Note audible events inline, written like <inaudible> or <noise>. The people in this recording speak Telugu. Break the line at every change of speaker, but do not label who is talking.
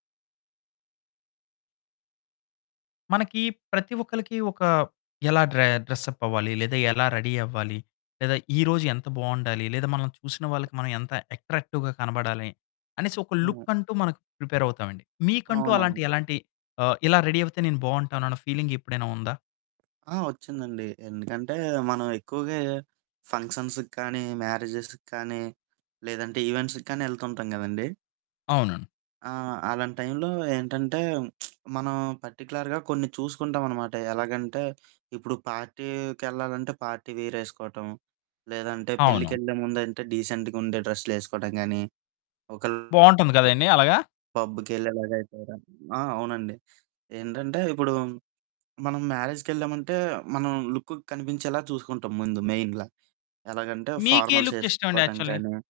మనకి ప్రతి ఒక్కరికి ఒక ఎలా డ్రె డ్రెస్ అప్ అవ్వాలి, లేదా ఎలా రెడీ అవ్వాలి, లేదా ఈరోజు ఎంత బాగుండాలి, లేదా మనం చూసిన వాళ్ళకి మనం ఎంత అట్రాక్టివ్‌గా కనపడాలి అనేసి ఒక
అవును.
లుక్ అంటూ మనం ప్రిపేర్ అవుతామండి. మీకంటూ అలాంటి
అవునవును.
ఎలాంటి ఆహ్, ఇలా రెడీ అవుతే నేను బాగుంటాను అన్న ఫీలింగ్ ఎప్పుడైనా ఉందా?
ఆ! వచ్చిందండి. ఎందుకంటే, మనం ఎక్కువగా ఫంక్షన్స్‌కి కానీ, మ్యారేజెస్‌కి కానీ లేదంటే ఈవెంట్స్‌కి కానీ ఎళ్తుంటాం కదండీ.
అవునండి.
ఆ! అలాంటి టైంలో ఏంటంటే <smacks lips> మనం పర్టిక్యులర్‌గా కొన్ని చూసుకుంటావనమాట. ఎలాగంటే, ఇప్పుడు పార్టీకెళ్ళాలంటే పార్టీ వేర్ ఏసుకోవటం. లేదంటే
అవును.
పెళ్ళికెళ్ళే ముందంటే డీసెంట్‌గా ఉండే డ్రెస్లేసుకోడం కాని ఒకెళ
బాగుంటుంది కదండీ అలాగ.
పబ్బుకెళ్ళేలాగా అయితెగ ఆ! అవునండి ఏంటంటే ఇప్పుడు మనం మ్యారేజ్‌కెళ్ళామంటే మనం లుక్ కనిపించేలా చూసుకుంటాం ముందు మెయిన్‌గా. ఎలాగంటే
మీకే
ఫార్మల్స్
లుక్ ఇష్టం అండి
వేసుకోవటం
యాక్చువల్లి?
కానీ.